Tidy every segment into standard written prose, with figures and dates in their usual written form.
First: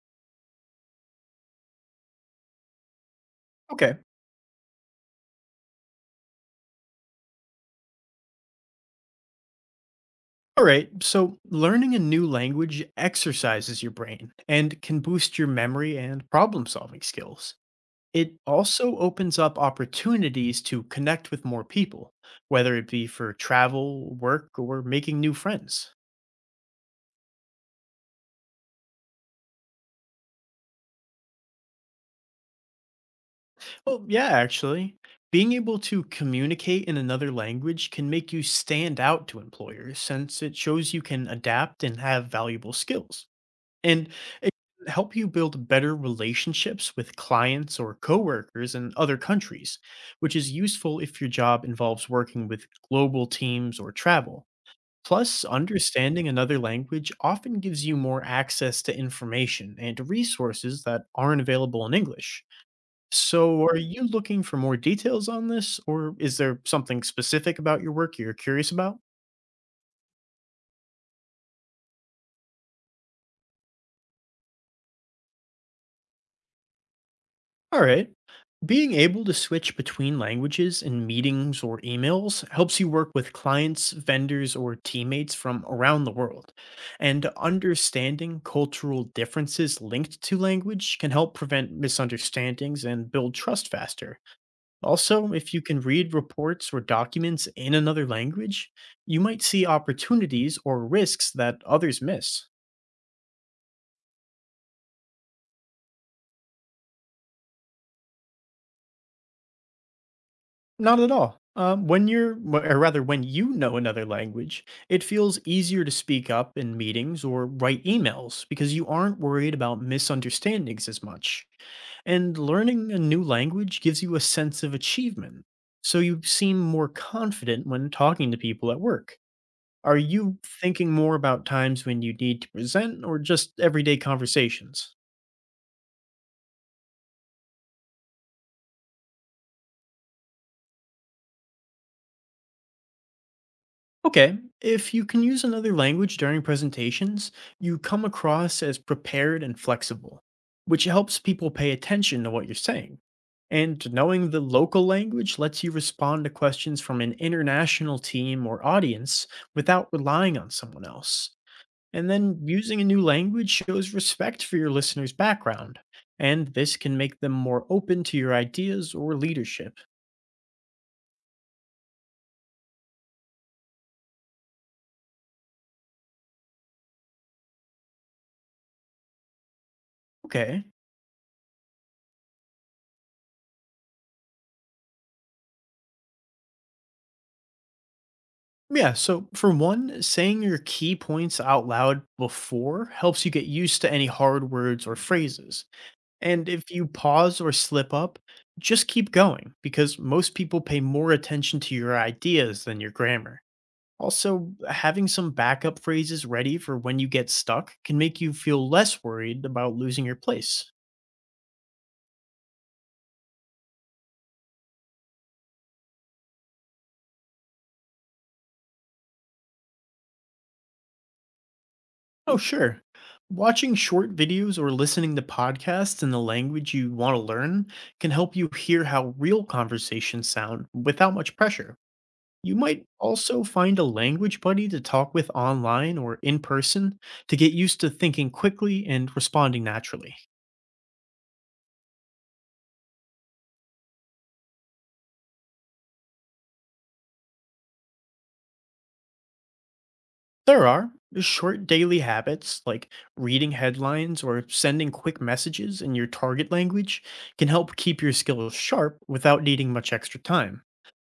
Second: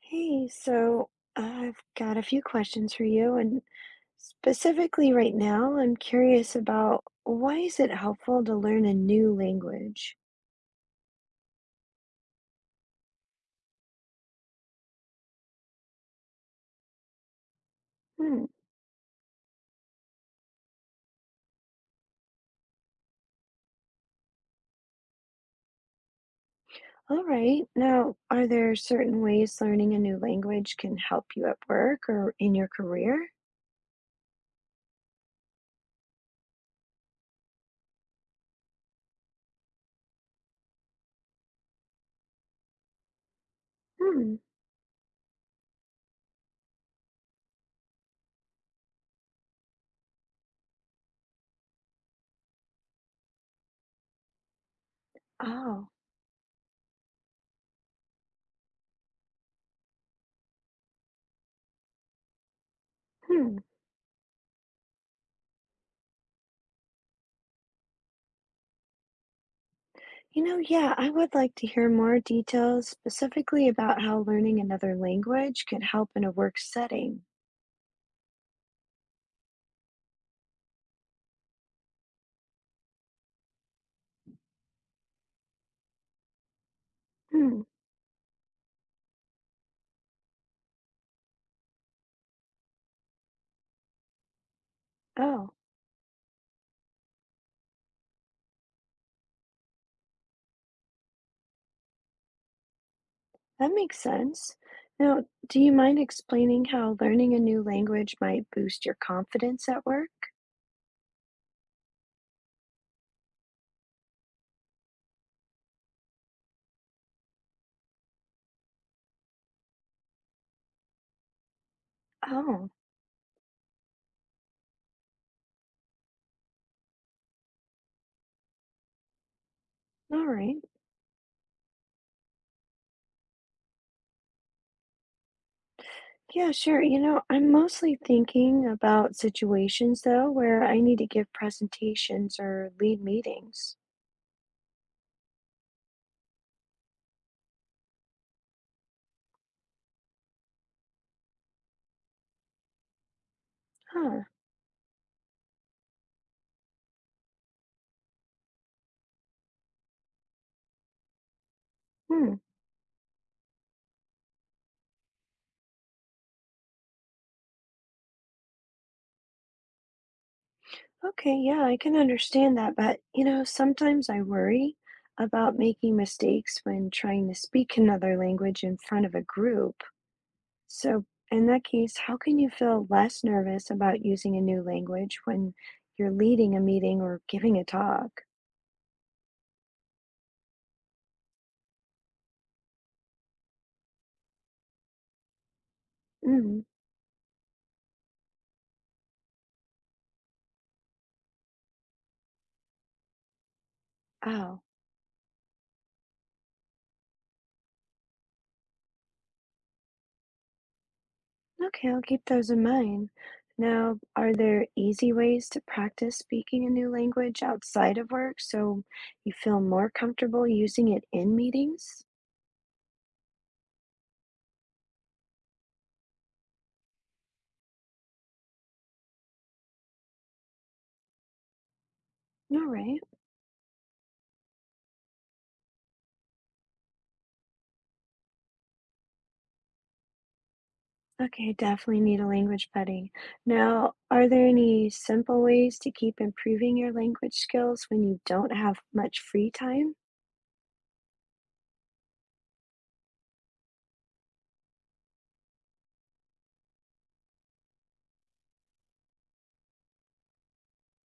Hey, so I've got a few questions for you, and Okay. specifically right now, I'm curious about why is it helpful to learn a new language? All right. So learning a new language exercises your brain and can boost your memory and problem solving skills. It Hmm. also opens up opportunities to connect with more people, whether it be for travel, work, or making new friends. All right. Now, are there certain ways learning a new language can help you at work or in your career? Well, yeah, actually, being able to communicate in another language can make you stand out to employers since it shows you can adapt and have valuable skills. And Hmm. it can help you build better relationships with clients or coworkers in other countries, which is useful if your job involves working with global teams or travel. Plus, Oh. understanding another language often gives you more access to information and resources that aren't available in English. Hmm. So, are you looking for more details on this, or is there something specific about your work you're curious about? You know, yeah, I would like to hear more details specifically about how learning another language can help in a work setting. All right. Being able to switch between languages in meetings or emails helps you work with clients, vendors, or teammates from around the world. And Hmm. understanding cultural differences linked to language can help prevent misunderstandings and build trust faster. Also, if Oh. you can read reports or documents in another language, you might see opportunities or risks that others miss. That makes sense. Now, do you mind explaining how learning a new language might boost your confidence at work? Not at all. When you're, or rather, when you know another language, it feels easier to speak up in meetings or write emails because you aren't worried about misunderstandings as much. And Oh, learning a new language gives you a sense of achievement. So you seem more confident when talking to people at work. Are all you right. thinking more about times when you need to present or just everyday conversations? Yeah, sure. You know, I'm mostly thinking about situations though where I need to give presentations or lead meetings. Okay, if you can use another language during presentations, you come across as prepared and flexible, which helps people pay attention to what you're saying. And Huh. knowing the local language lets you respond to questions from an international team or audience without relying on someone else. And Hmm. then using a new language shows respect for your listener's background, and this can make them more open to your ideas or leadership. Okay, yeah, I can understand that, but you know, sometimes I worry about making mistakes when trying to speak another language in front of a group. Okay. So, in that case, how can you feel less nervous about using a new language when you're leading a meeting or giving a talk? Yeah, so for one, saying your key points out loud before helps you get used to any hard words or phrases. And Mm, if you pause or slip up, just keep going because most people pay more attention to your ideas than your grammar. Also, oh, having some backup phrases ready for when you get stuck can make you feel less worried about losing your place. okay, I'll keep those in mind. Now, are there easy ways to practice speaking a new language outside of work so you feel more comfortable using it in meetings? Oh, sure. Watching short videos or listening to podcasts in the language you want to learn can help you hear how real conversations sound without much pressure. You All might right. also find a language buddy to talk with online or in person to get used to thinking quickly and responding naturally. Okay, I definitely need a language buddy. Now, are there any simple ways to keep improving your language skills when you don't have much free time? There are short daily habits like reading headlines or sending quick messages in your target language can help keep your skills sharp without needing much extra time.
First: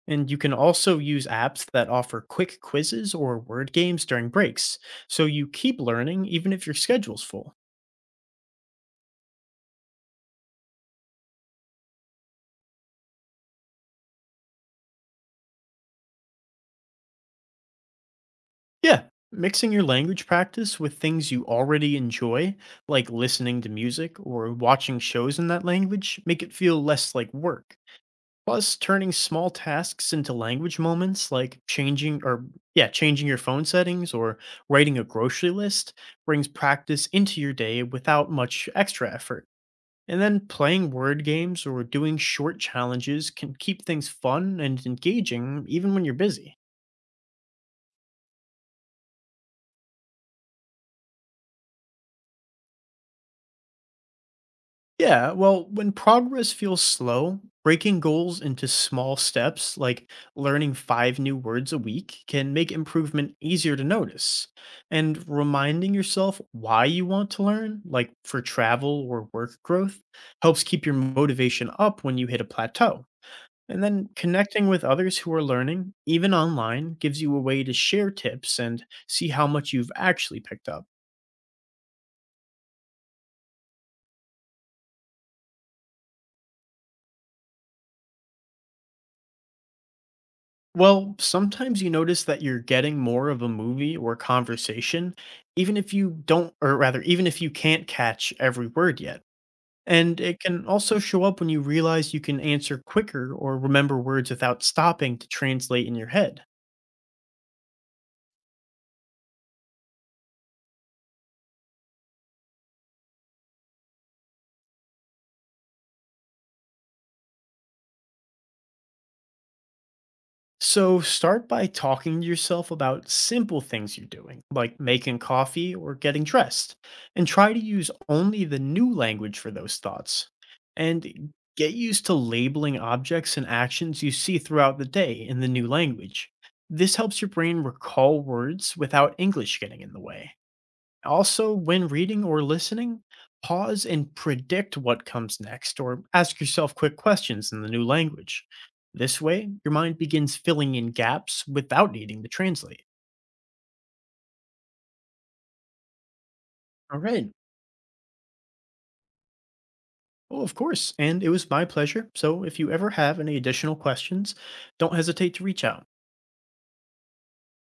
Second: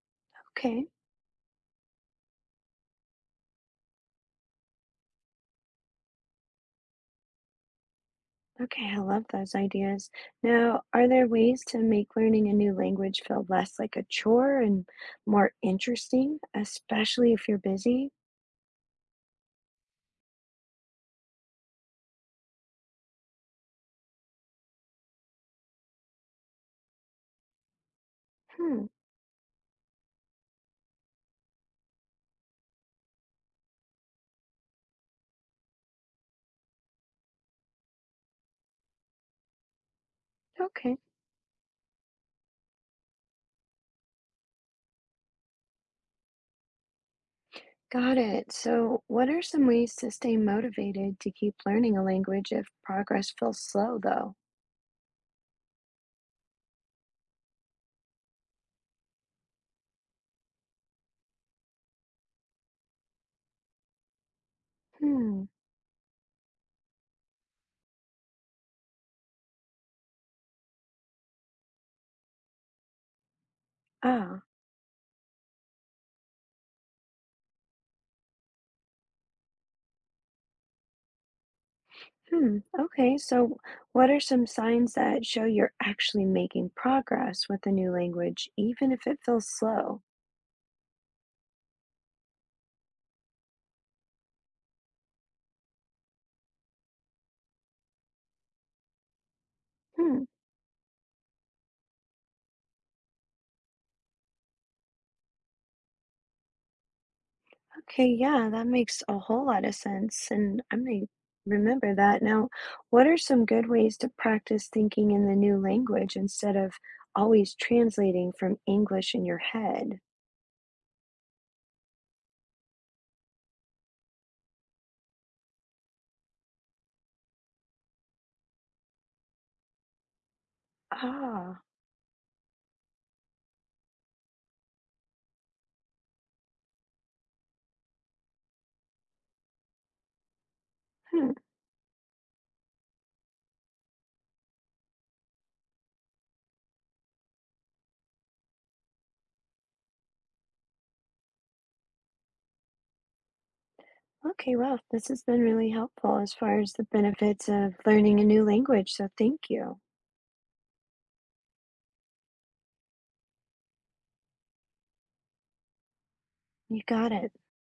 And you can Okay. also use apps that offer quick quizzes or word games during breaks, so you keep learning even if your schedule's full. Okay, I love those ideas. Now, are there ways to make learning a new language feel less like a chore and more interesting, especially if you're busy? Yeah, mixing your language practice with things you already enjoy, like listening to music or watching shows in that language, make it feel less like work. Plus, Hmm, turning small tasks into language moments like changing or, yeah, changing your phone settings or writing a grocery list brings practice into your day without much extra effort. And then playing okay, word games or doing short challenges can keep things fun and engaging even when you're busy. got it. So, what are some ways to stay motivated to keep learning a language if progress feels slow, though? Yeah, well, when progress feels slow, breaking goals into small steps, like learning five new words a week, can make improvement easier to notice. And Hmm, reminding yourself why you want to learn, like for travel or work growth, helps keep your motivation up when you hit a plateau. And then ah, connecting with others who are learning, even online, gives you a way to share tips and see how much you've actually picked up. hmm, okay. So, what are some signs that show you're actually making progress with a new language, even if it feels slow? Well, sometimes you notice that you're getting more of a movie or conversation, even if you don't, or rather, even if you can't catch every word yet. And Hmm. it can also show up when you realize you can answer quicker or remember words without stopping to translate in your head. Okay, yeah, that makes a whole lot of sense, and I'm gonna remember that. Now, what are some good ways to practice thinking in the new language instead of always translating from English in your head? So start by talking to yourself about simple things you're doing, like making coffee or getting dressed, and try to use only the new language for those thoughts. And Ah, get used to labeling objects and actions you see throughout the day in the new language. This helps your brain recall words without English getting in the way. hmm. Also, when reading or listening, pause and predict what comes next, or ask yourself quick questions in the new language. This way, your mind begins filling in gaps without needing to translate. Okay, well, this has been really helpful as far as the All right. benefits of learning a new language, so thank you. Oh, of course. And it was my pleasure. So if you ever have any additional questions, don't hesitate to reach out. You got it.